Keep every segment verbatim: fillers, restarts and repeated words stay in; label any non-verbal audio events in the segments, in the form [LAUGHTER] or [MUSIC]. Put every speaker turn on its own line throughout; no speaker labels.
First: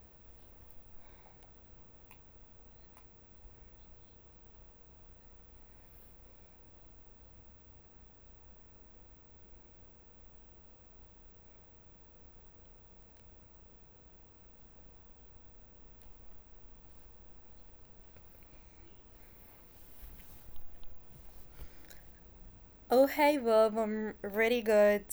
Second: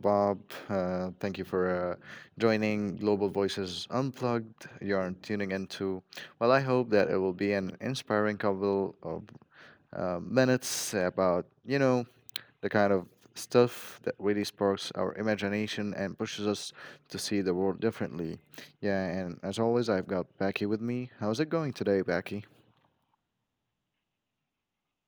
Bob. Uh, thank you for uh, joining Global Voices Unplugged. You're tuning into. Well, I hope that it will be an inspiring couple of uh, minutes about you know the kind of stuff that really sparks our imagination and pushes us to see the world differently. Yeah, and as always, I've got Becky with me. How's it going today, Becky?
Oh, hey, Bob. I'm really good.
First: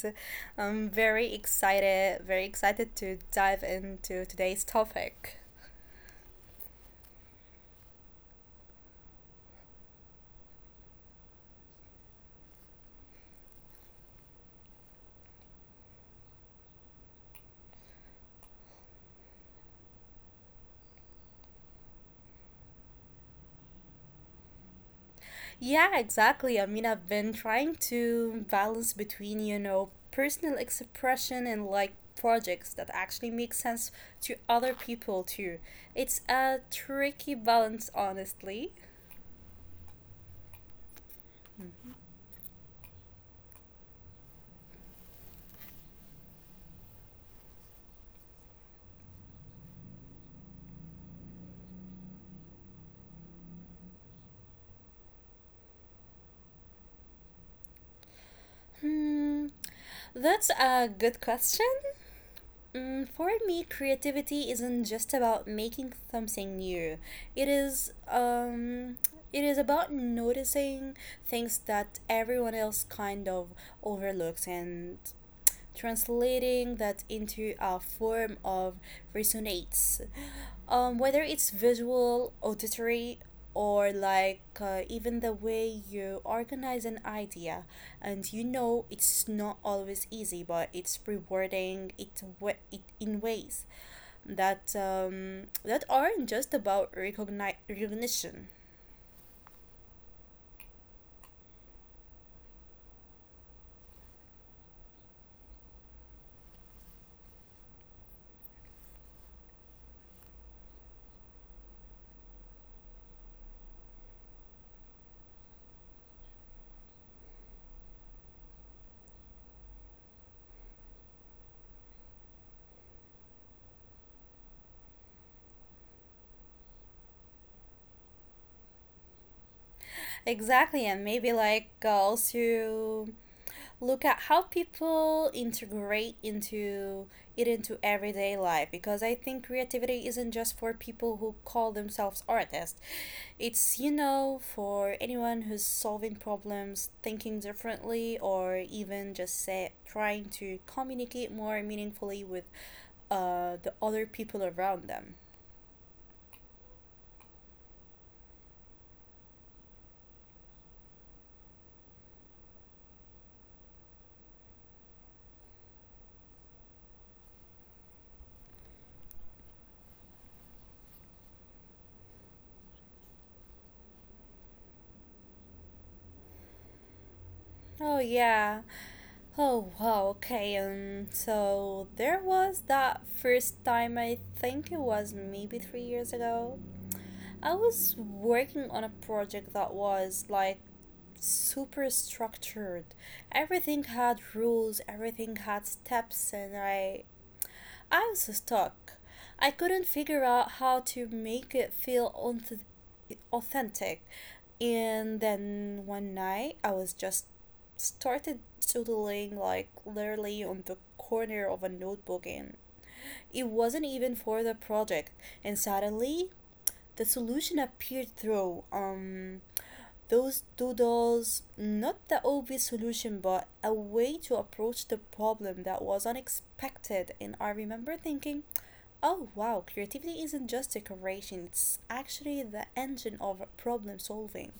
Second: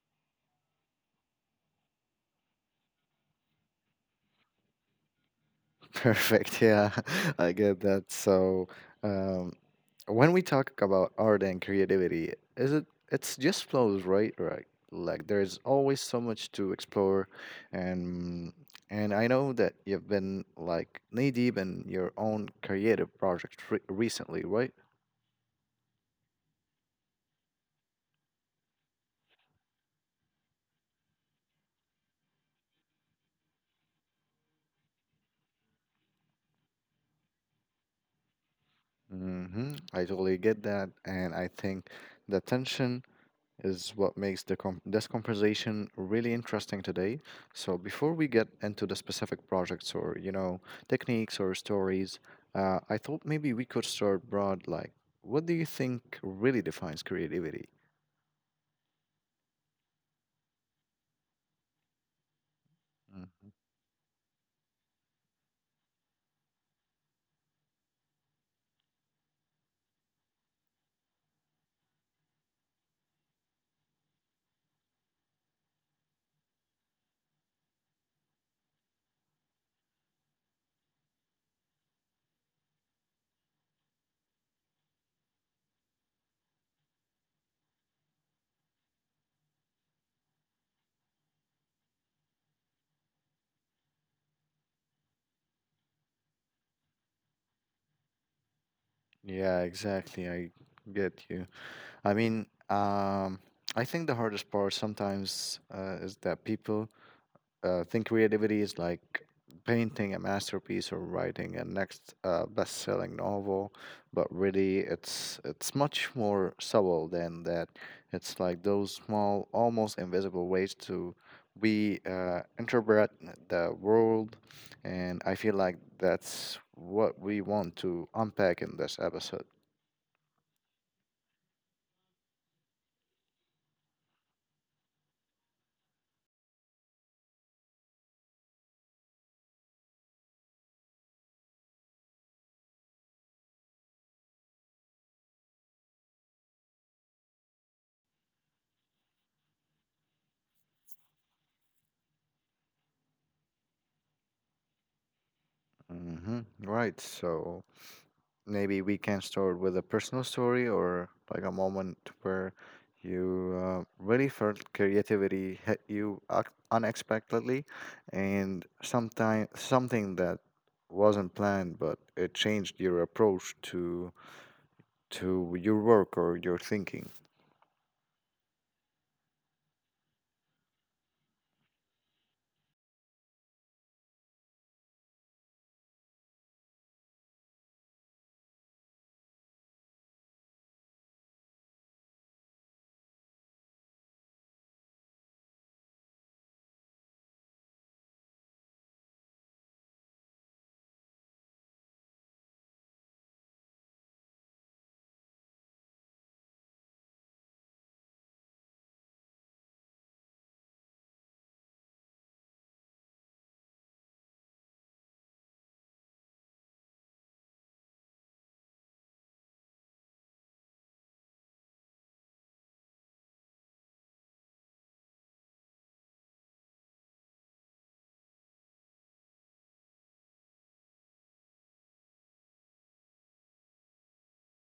I'm very excited, very excited to dive into today's topic.
[LAUGHS] Perfect. Yeah, [LAUGHS] I get that. So. Um, when we talk about art and creativity, is it it's just flows, right? Right. Like there's always so much to explore and and I know that you've been like knee deep in your own creative project re- recently, right?
Yeah, exactly. I mean, I've been trying to balance between, you know, personal expression and like projects that actually make sense to other people too. It's a tricky balance, honestly.
Mm-hmm. I totally get that, and I think
Hmm,
the tension is what makes the com- this conversation really interesting today. So before we get into the specific projects or you know techniques or stories, uh, I thought maybe we could start broad. Like, what do you think really defines creativity?
Hmm. That's a good question. Mm, for
Mhm.
me, creativity isn't just about making something new. It is um it is about noticing things that everyone else kind of overlooks and translating that into a form of resonates, um, whether it's visual, auditory, or like uh, even the way you organize an idea. And you know it's not always easy, but it's rewarding. It, wa- it in ways that um, that aren't just about recogni- recognition.
Yeah, exactly. I get you. I mean, um, I think the hardest part sometimes uh, is that people Uh, think creativity is like painting a masterpiece or writing a next uh, best-selling novel, but really it's it's much more subtle than that. It's like those small, almost invisible ways to we uh, interpret the world, and I feel like that's what we want to unpack in this episode.
Exactly, and maybe like uh, also look at how people integrate into it into everyday life, because I think creativity isn't just for people who call themselves artists. It's, you know, for anyone who's solving problems, thinking differently, or even just say trying to communicate more meaningfully with uh, the other people around them.
Hmm. Right. So, maybe we can start with a personal story or like a moment where you uh, really felt creativity hit you ac- unexpectedly, and sometime something that wasn't planned but it changed your approach to to your work or your thinking.
Oh yeah. Oh wow, okay. Um, so there was that first time, I think it was maybe three years ago. I was working on a project that was like super structured. Everything had rules, everything had steps, and I I was stuck. I couldn't figure out how to make it feel onth- authentic. And then one night, I was just started doodling, like literally on the corner of a notebook, and it wasn't even for the project. And suddenly the solution appeared through um those doodles, not the obvious solution but a way to approach the problem that was unexpected. And I remember thinking, oh wow, creativity isn't just decoration, it's actually the engine of problem solving.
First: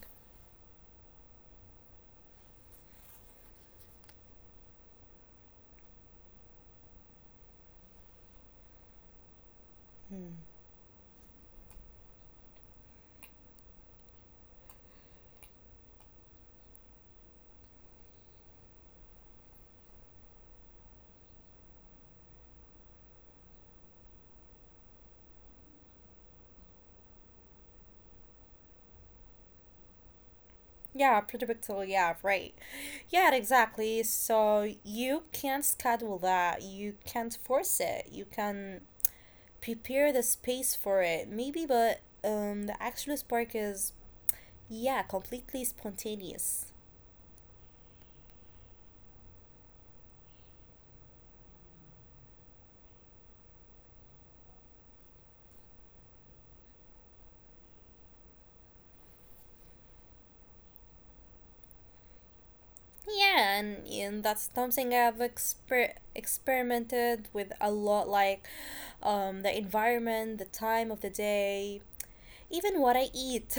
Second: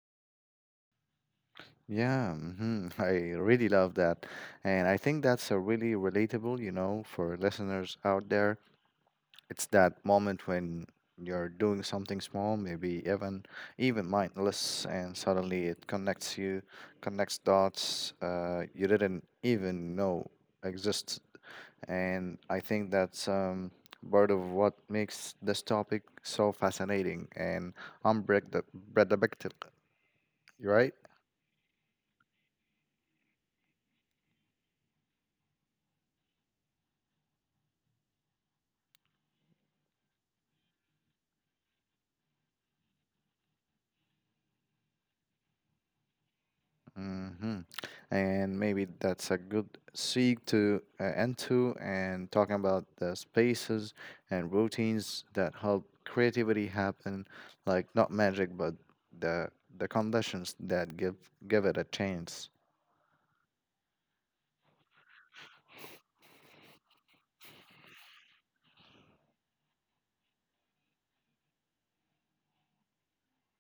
Yeah. Hmm. [LAUGHS] I really love that. And I think that's a really relatable, you know, for listeners out there. It's that
Hmm.
moment when you're doing something small, maybe even even mindless, and suddenly it connects you, connects dots uh, you didn't even know exist. And I think that's um, part of what makes this topic so fascinating and unpredictable, right?
Yeah, pretty predictable, yeah, right. Yeah, exactly. So you can't schedule that, you can't force it, you can prepare the space for it, maybe, but um, the actual spark is, yeah, completely spontaneous.
Hmm. And maybe that's a good segue to uh, end to and talking about the spaces and routines that help creativity happen, like not magic, but the the conditions that give give it a chance.
Yeah, and, and that's something I've exper- experimented with a lot, like um, the environment, the time of the day, even what I eat. [LAUGHS]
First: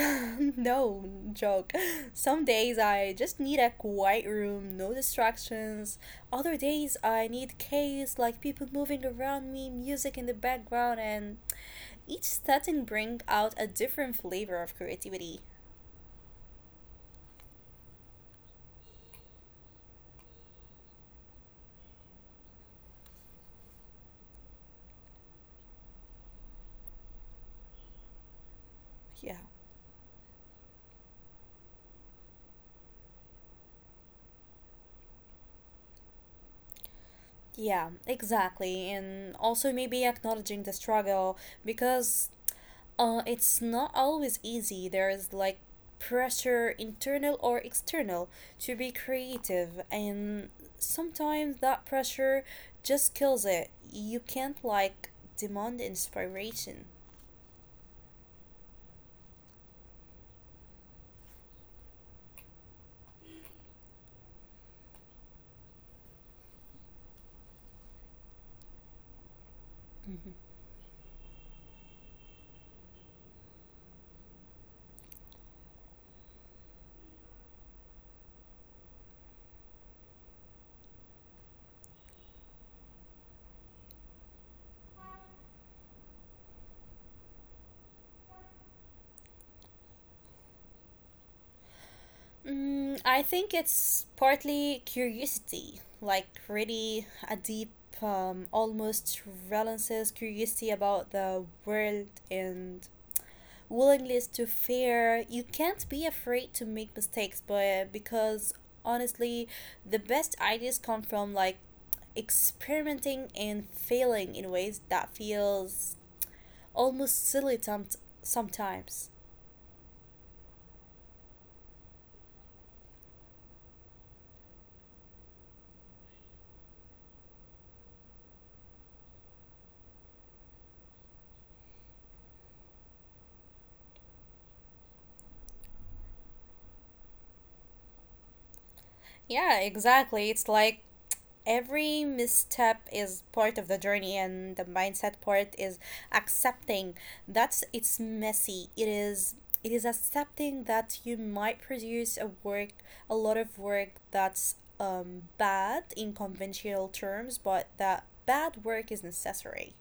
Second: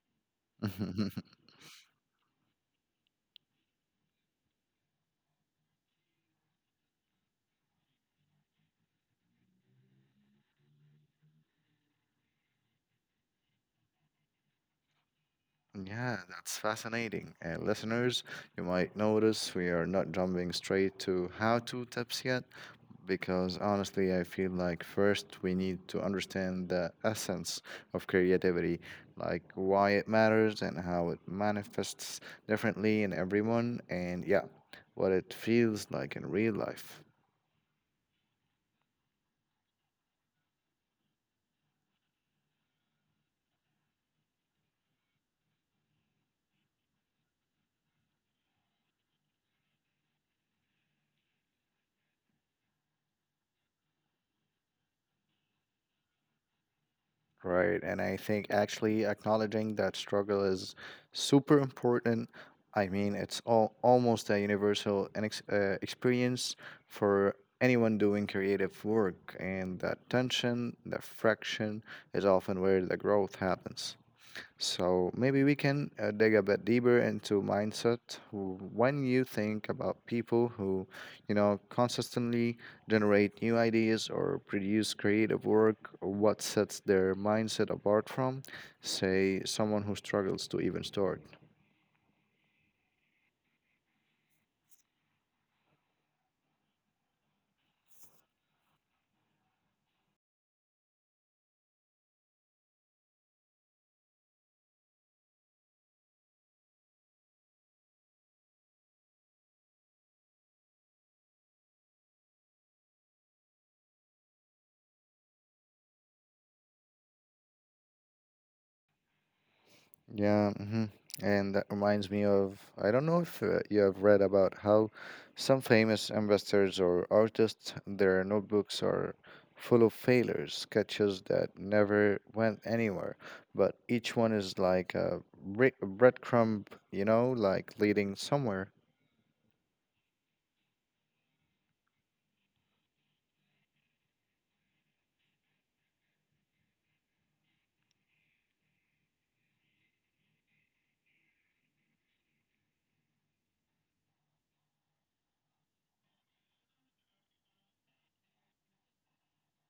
No
[LAUGHS]
joke. Some days I just need a quiet room, no distractions. Other days I need chaos, like people moving around me, music in the background, and each setting bring out a different flavor of creativity.
Yeah, that's fascinating. And listeners, you might notice we are not jumping straight to how-to tips yet, because honestly, I feel like first we need to understand the essence of creativity,
Yeah.
like why it matters and how it manifests differently in everyone, and yeah, what it feels like in real life.
Yeah, exactly. And also maybe acknowledging the struggle because uh, it's not always easy. There is like pressure, internal or external, to be creative. And sometimes that pressure just kills it. You can't like demand inspiration.
Right. And I think actually acknowledging that struggle is super important. I mean, it's all, almost a universal an ex- uh, experience for anyone doing creative work, and that
Mm-hmm.
tension, that friction, is often where the growth happens. So maybe we can uh, dig a bit deeper into mindset. W- When you think about people who, you know, consistently generate new ideas or produce creative work, what sets their mindset apart from, say, someone who struggles to even start?
Mm, I think it's partly curiosity, like really a deep, um, almost relentless curiosity about the world and willingness to fear. You can't be afraid to make mistakes, but because honestly, the best ideas come from like experimenting and failing in ways that feels almost silly some sometimes.
Yeah. Hmm. And that reminds me of, I don't know if uh, you have read about how some famous investors or artists, their notebooks are full of failures, sketches that never went anywhere, but each one is like a bre- breadcrumb, you know, like leading somewhere.
Yeah, exactly. It's like every misstep is part of the journey, and the mindset part is accepting that's it's messy. It is it is accepting that you might produce a work a lot of work that's um bad in conventional terms, but that bad work is necessary.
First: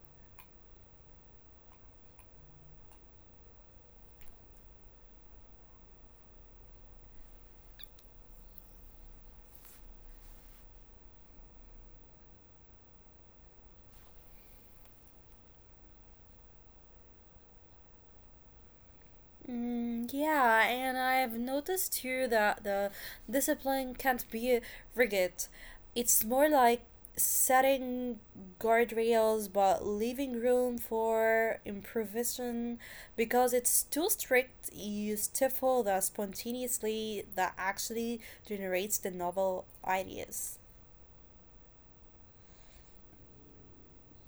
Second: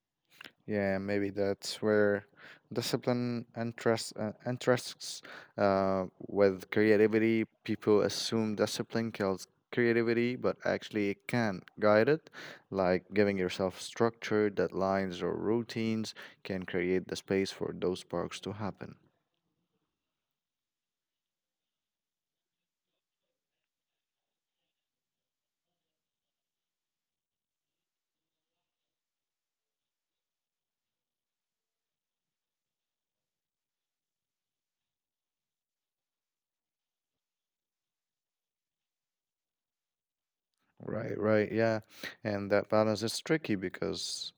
Yeah, maybe that's where discipline interests uh, interests uh, with creativity. People assume discipline kills creativity, but actually it can guide it. Like giving yourself structure, deadlines, or routines can create the space for those sparks to happen.
Mm, yeah, and I've noticed too that the discipline can't be rigid. It's more like setting guardrails but leaving room for improvisation, because it's too strict, you stifle the spontaneously that actually generates the novel ideas.
Right, right, yeah. And that balance is tricky because,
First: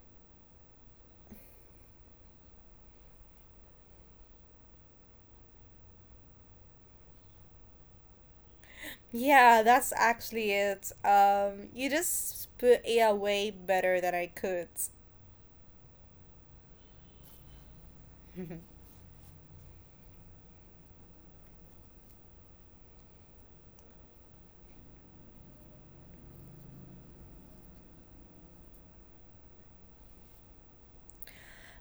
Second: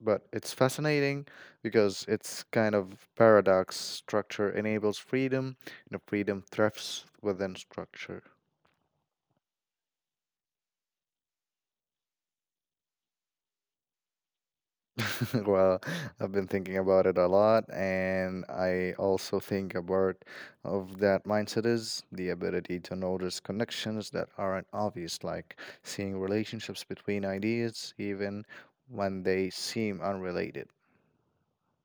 but it's fascinating because it's kind of paradox. Structure enables freedom, and freedom thrives within structure.
Yeah, that's actually it. Um, you just put it away better than I could.
[LAUGHS] Well, I've been thinking about it a lot, and I
[LAUGHS]
also think about of that mindset is the ability to notice connections that aren't obvious, like seeing relationships between ideas, even when they seem unrelated.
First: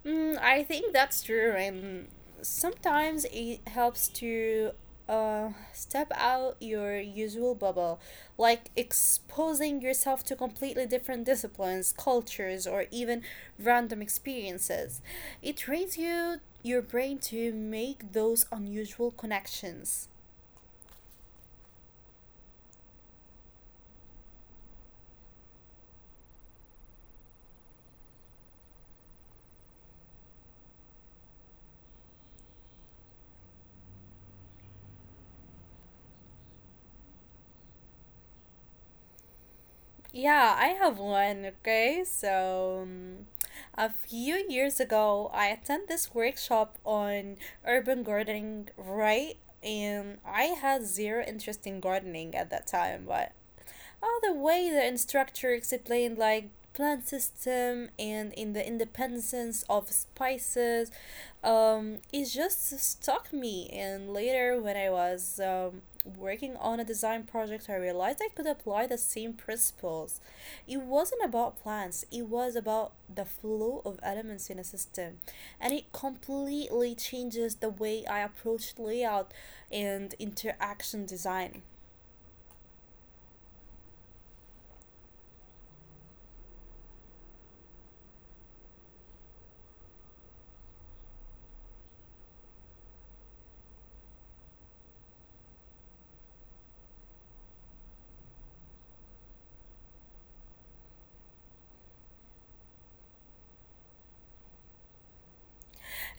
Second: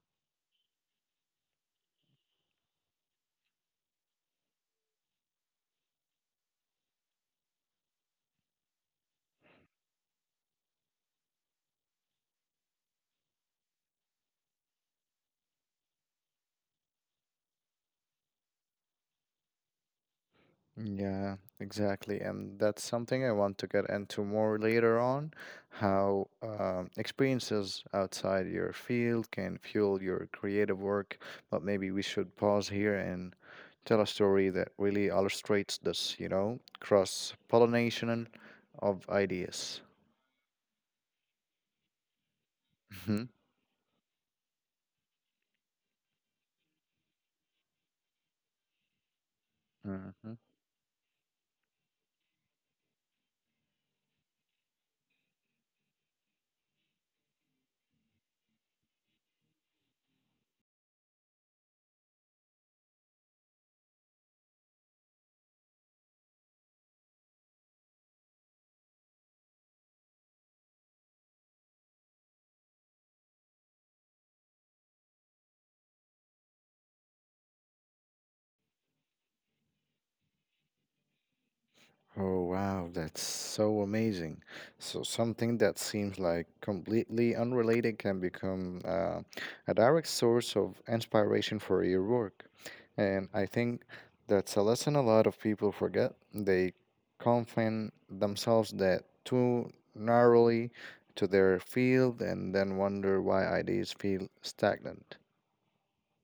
Mm, I think that's true, and sometimes it helps to uh, step out your usual bubble, like exposing yourself to completely different disciplines, cultures, or even random experiences. It trains you your brain to make those unusual connections.
Yeah, exactly. And that's something I want to get into more later on, how um, experiences outside your field can fuel your creative work. But maybe we should pause here and tell a story that really illustrates this, you know, cross pollination of ideas.
Yeah, I have one, okay? So, um, a few years ago, I attended this workshop on urban gardening, right? And
Mhm.
I had zero interest in gardening at that time, but oh, the way the instructor explained like plant system and in the independence of spices, um, it just stuck me. And later, when I was um, working on a design project, I realized I could apply the same principles. It wasn't about plants; it was about the flow of elements in a system, and it completely changes the way I approach layout and interaction design.
Oh wow, that's so amazing. So something that seems like completely unrelated can become uh, a direct source of inspiration for your work. And I think that's a lesson a lot of people forget. They confine themselves that too narrowly to their field and then wonder why ideas feel stagnant.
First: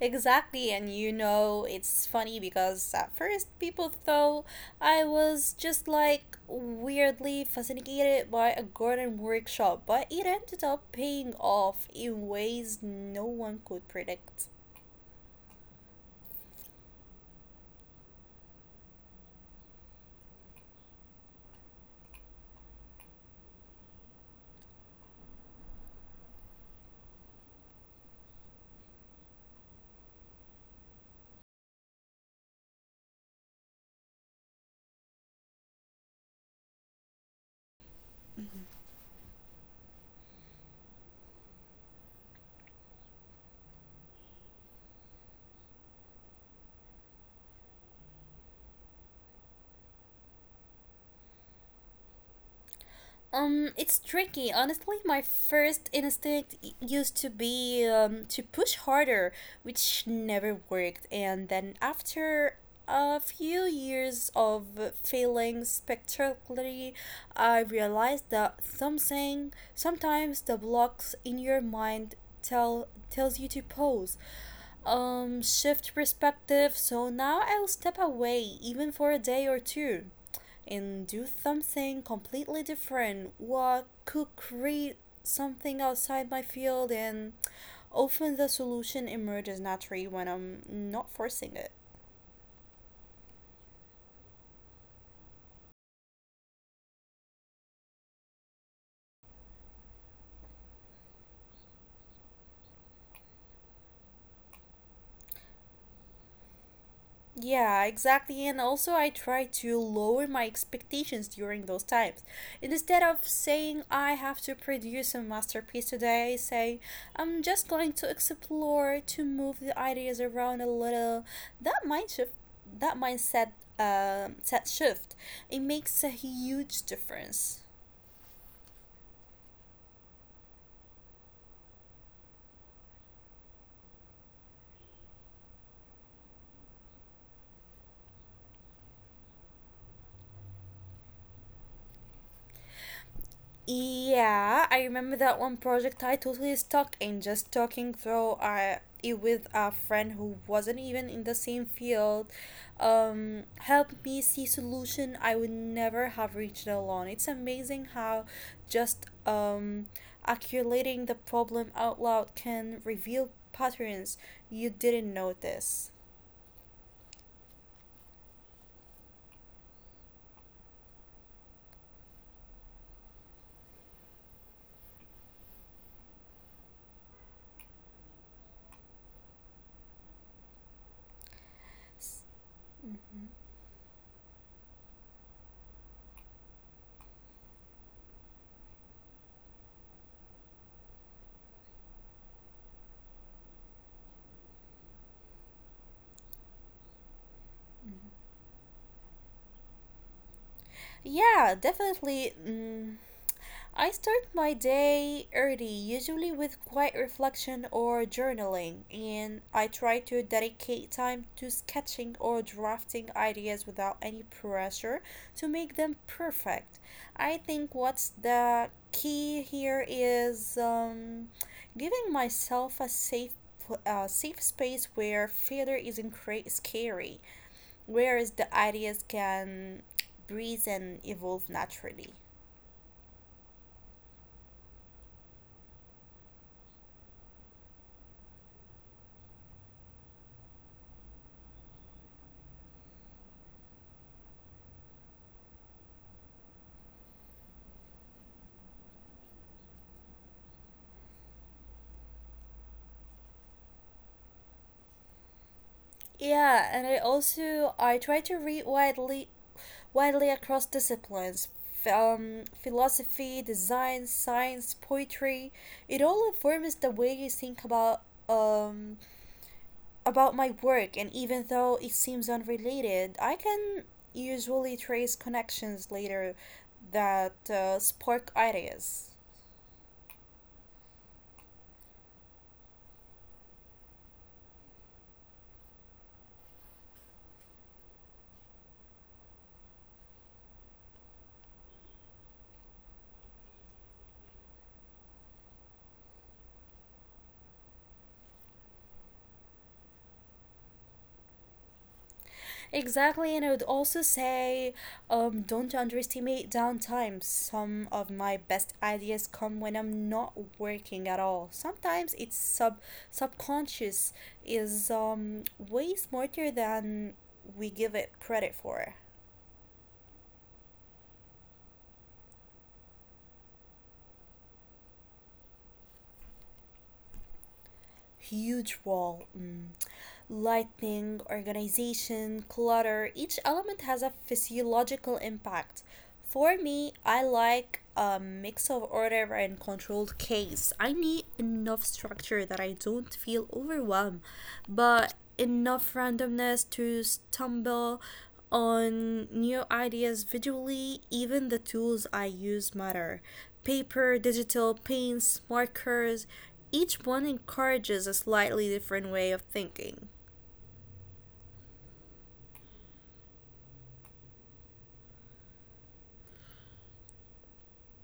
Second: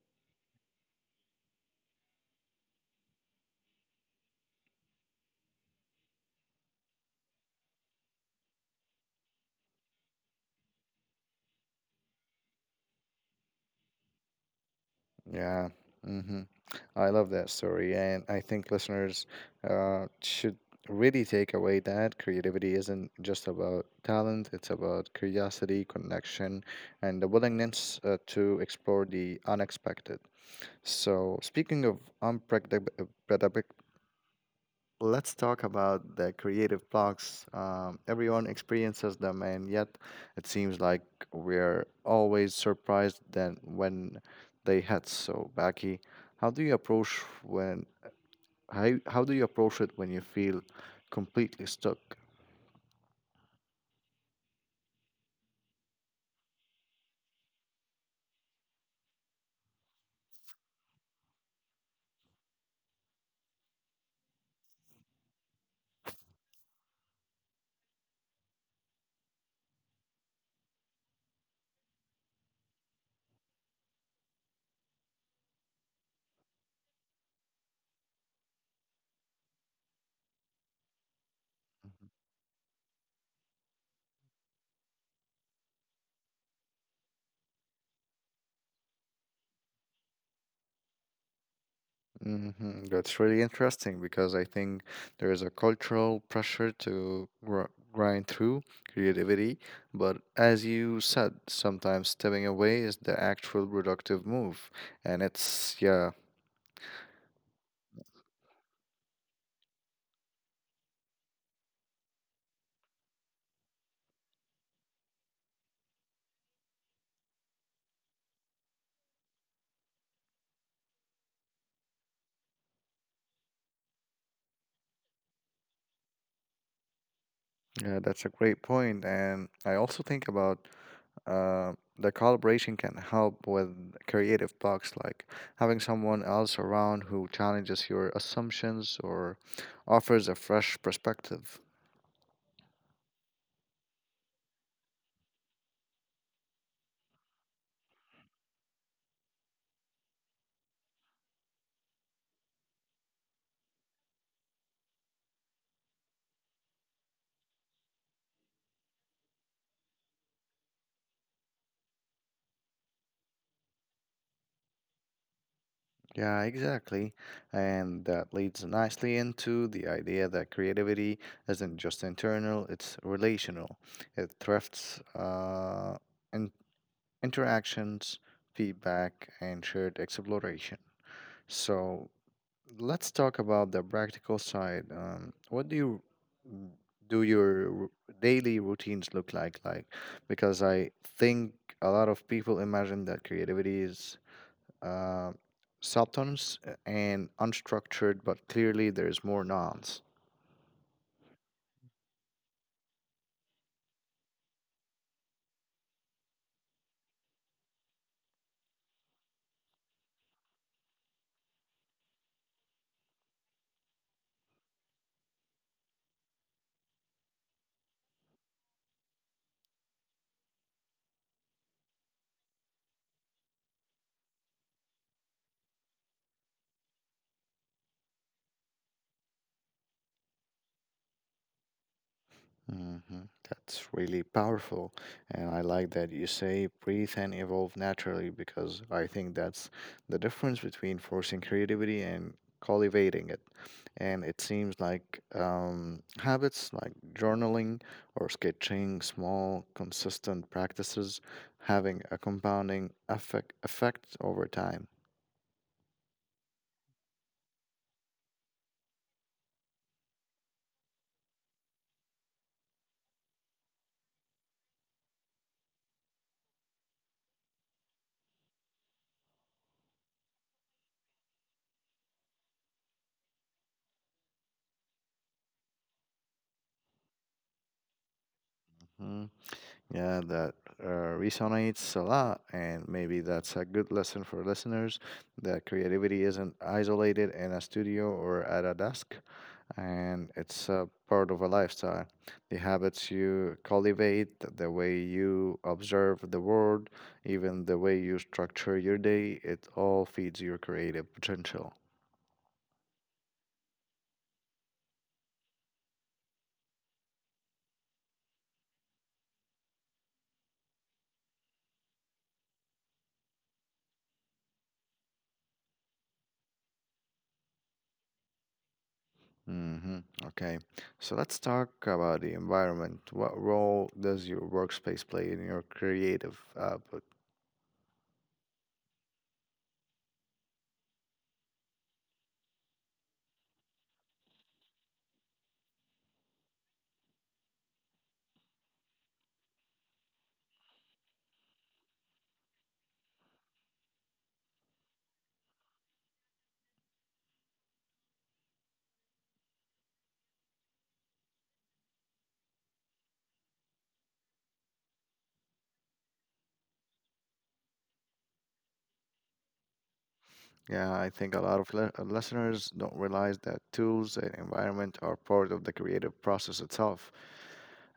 Exactly, and you know, it's funny because at first people thought I was just like weirdly fascinated by a garden workshop, but it ended up paying off in ways no one could predict.
Yeah. Hmm. I love that story. And I think listeners uh, should really take away that creativity isn't just about talent, it's about curiosity, connection, and the willingness uh, to explore the unexpected. So, speaking of unpredictability, let's talk about the creative blocks. Um, everyone experiences them, and yet it seems like we're always surprised then when they hit. So, Becky, how do you approach when how, how do you approach it when you feel completely stuck?
Um, it's tricky. Honestly, my first instinct y- used to be um, to push harder, which never worked. And then after a few years of failing spectacularly, I realized that something sometimes the blocks in your mind tell tells you to pause, um shift perspective. So now I'll step away even for a day or two and do something completely different, what could create something outside my field. And often the solution emerges naturally when I'm not forcing it.
Hmm. That's really interesting because I think there is a cultural pressure to gr grind through creativity, but as you said, sometimes stepping away is the actual productive move, and it's yeah,
Yeah, exactly. And also, I try to lower my expectations during those times. And instead of saying I have to produce a masterpiece today, I say I'm just going to explore to move the ideas around a little. That mind shift, that mindset, um, set shift, it makes a huge difference.
yeah, that's a great point. And I also think about Uh, the collaboration can help with creative blocks, like having someone else around who challenges your assumptions or offers a fresh perspective.
Yeah, I remember that one project I totally stuck in just talking through uh, it with a friend who wasn't even in the same field. Um, helped me see solution I would never have reached alone. It's amazing how just um, articulating the problem out loud can reveal patterns you didn't notice.
Yeah, exactly. And that leads nicely into the idea that creativity isn't just internal, it's relational. It thrifts uh, in- interactions, feedback, and shared exploration. So, let's talk about the practical side. Um, what do you mm, do your r- daily routines look like? Like, because I think a lot of people imagine that creativity is uh, substance and unstructured, but clearly there's more nuance.
Yeah, definitely. mm, I start my day early, usually with quiet reflection or journaling, and I try to dedicate time to sketching or drafting ideas without any pressure to make them perfect. I think what's the key here is um, giving myself a safe pl- uh, safe space where failure isn't cra- scary, whereas the ideas can breathe and evolve naturally.
Hmm. That's really powerful. And I like that you say breathe and evolve naturally because I think that's the difference between forcing creativity and cultivating it. And it seems like um, habits like journaling or sketching, small, consistent practices, having a compounding effect, effect over time.
Yeah, and I also I try to read widely widely across disciplines. F- Um, philosophy, design, science, poetry. It all informs the way you think about um about my work, and even though it seems unrelated, I can usually trace connections later that uh, spark ideas.
Hmm. Yeah, that uh, resonates a lot, and maybe that's a good lesson for listeners that creativity isn't isolated in a studio or at a desk, and it's a part of a lifestyle. The habits you cultivate, the way you observe the world, even the way you structure your day, it all feeds your creative potential.
Exactly, and I would also say um, don't underestimate downtime. Some of my best ideas come when I'm not working at all. Sometimes it's sub subconscious is um, way smarter than we give it credit for.
Hmm. Okay, so let's talk about the environment. What role does your workspace play in your creative output?
Huge wall. Mm. Lightning, organization, clutter, each element has a physiological impact. For me, I like a mix of order and controlled chaos. I need enough structure that I don't feel overwhelmed, but enough randomness to stumble on new ideas visually. Even the tools I use matter, paper, digital, paints, markers. Each one encourages a slightly different way of thinking.
Yeah, I think a lot of le- uh, listeners don't realize that tools and environment are part of the creative process itself.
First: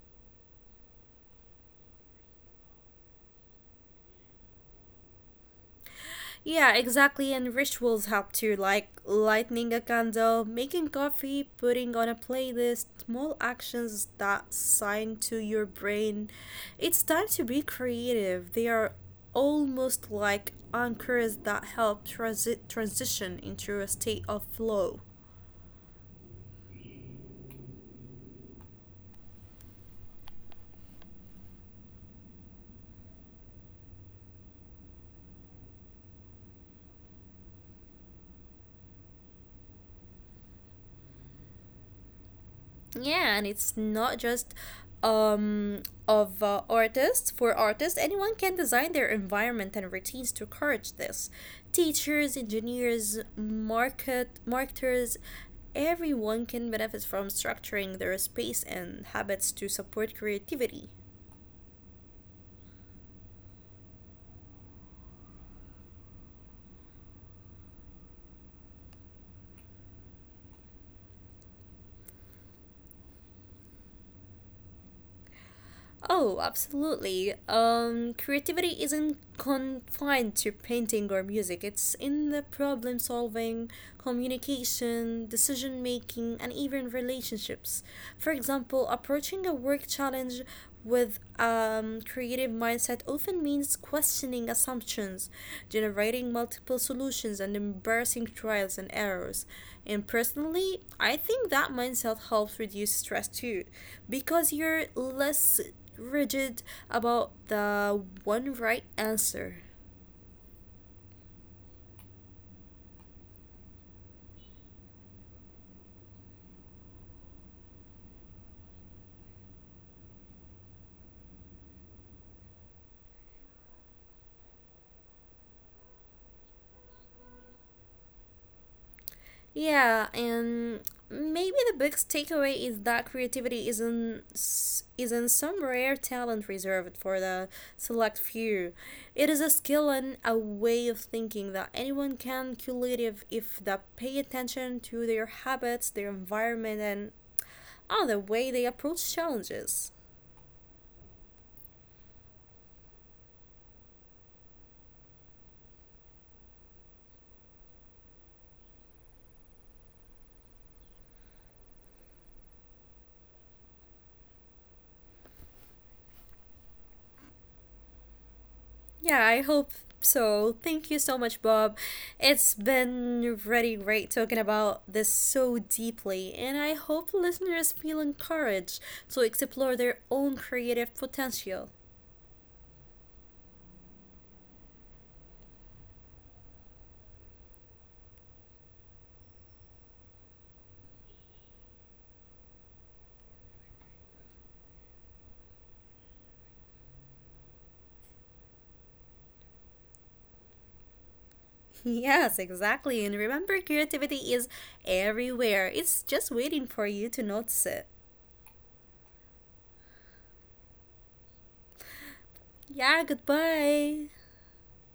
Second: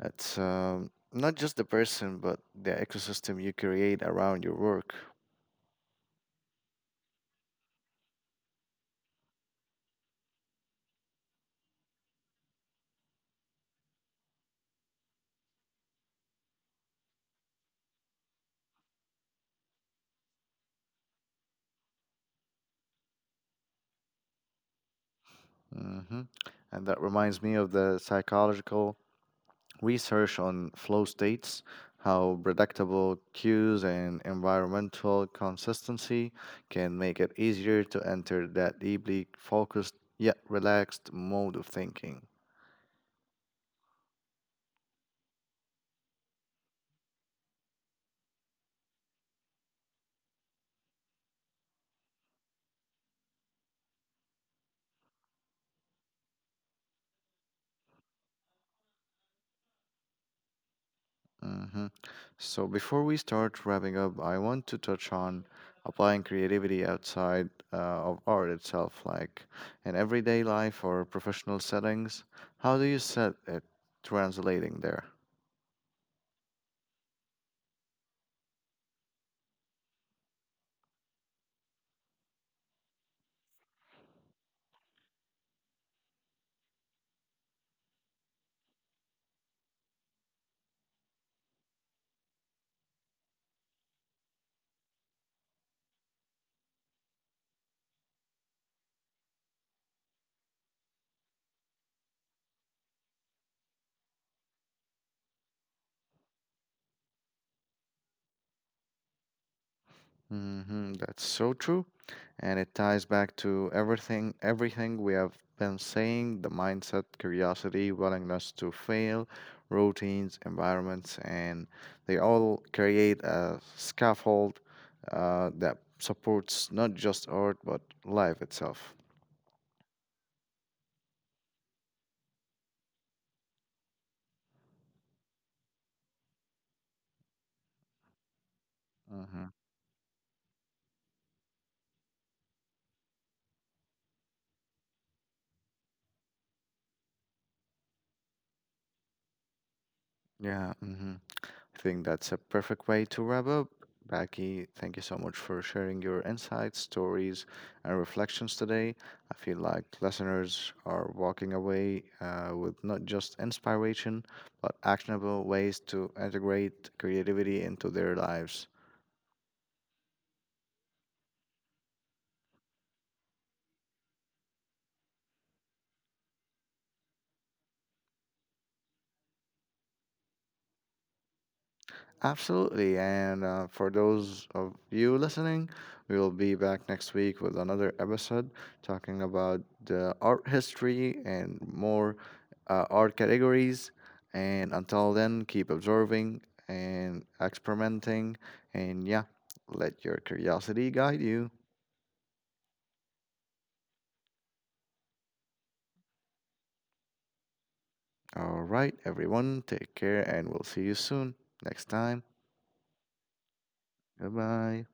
It's um, not just the person, but the ecosystem you create around your work.
Yeah, exactly. And rituals help too, like lighting a candle, making coffee, putting on a playlist, small actions that sign to your brain. It's time to be creative. They are almost like anchors that help transi- transition into a state of flow.
Hmm. And that reminds me of the psychological research on flow states, how predictable cues and environmental consistency can make it easier to enter that deeply focused yet relaxed mode of thinking.
Yeah, and it's not just um, of uh, artists. For artists, anyone can design their environment and routines to encourage this. Teachers, engineers, market marketers, everyone can benefit from structuring their space and habits to support creativity.
Hmm. So, before we start wrapping up, I want to touch on applying creativity outside uh, of art itself, like in everyday life or professional settings. How do you set it translating there?
Oh, absolutely. Um, creativity isn't confined to painting or music. It's in the problem solving, communication, decision making, and even relationships. For example, approaching a work challenge with um, creative mindset often means questioning assumptions, generating multiple solutions, and embracing trials and errors. And personally, I think that mindset helps reduce stress too, because you're less rigid about the one right answer.
Hmm. That's so true. And it ties back to everything everything we have been saying, the mindset, curiosity, willingness to fail, routines, environments, and they all create a scaffold uh, that supports not just art but life itself.
Yeah, and maybe the biggest takeaway is that creativity isn't s- isn't some rare talent reserved for the select few. It is a
Hmm.
skill and a way of thinking that anyone can cultivate if, if they pay attention to their habits, their environment, and on the way they approach challenges.
Yeah. Hmm. I think that's a perfect way to wrap up. Becky, thank you so much for sharing your insights, stories, and reflections today. I feel like listeners are walking away uh, with not just inspiration, but actionable ways to integrate creativity into their lives.
Yeah, I hope so. Thank you so much, Bob. It's been really great talking about this so deeply, and I hope listeners feel encouraged to explore their own creative potential. [LAUGHS]
Absolutely. And uh, for those of you listening, we will be back next week with another episode talking about the art history and more uh, art categories. And until then, keep observing and experimenting. And yeah, let your curiosity guide you.
Yes, exactly. And remember, creativity is everywhere, it's just waiting for you to notice it.
All right, everyone, take care and we'll see you soon. Next time.
Yeah, goodbye.
Goodbye.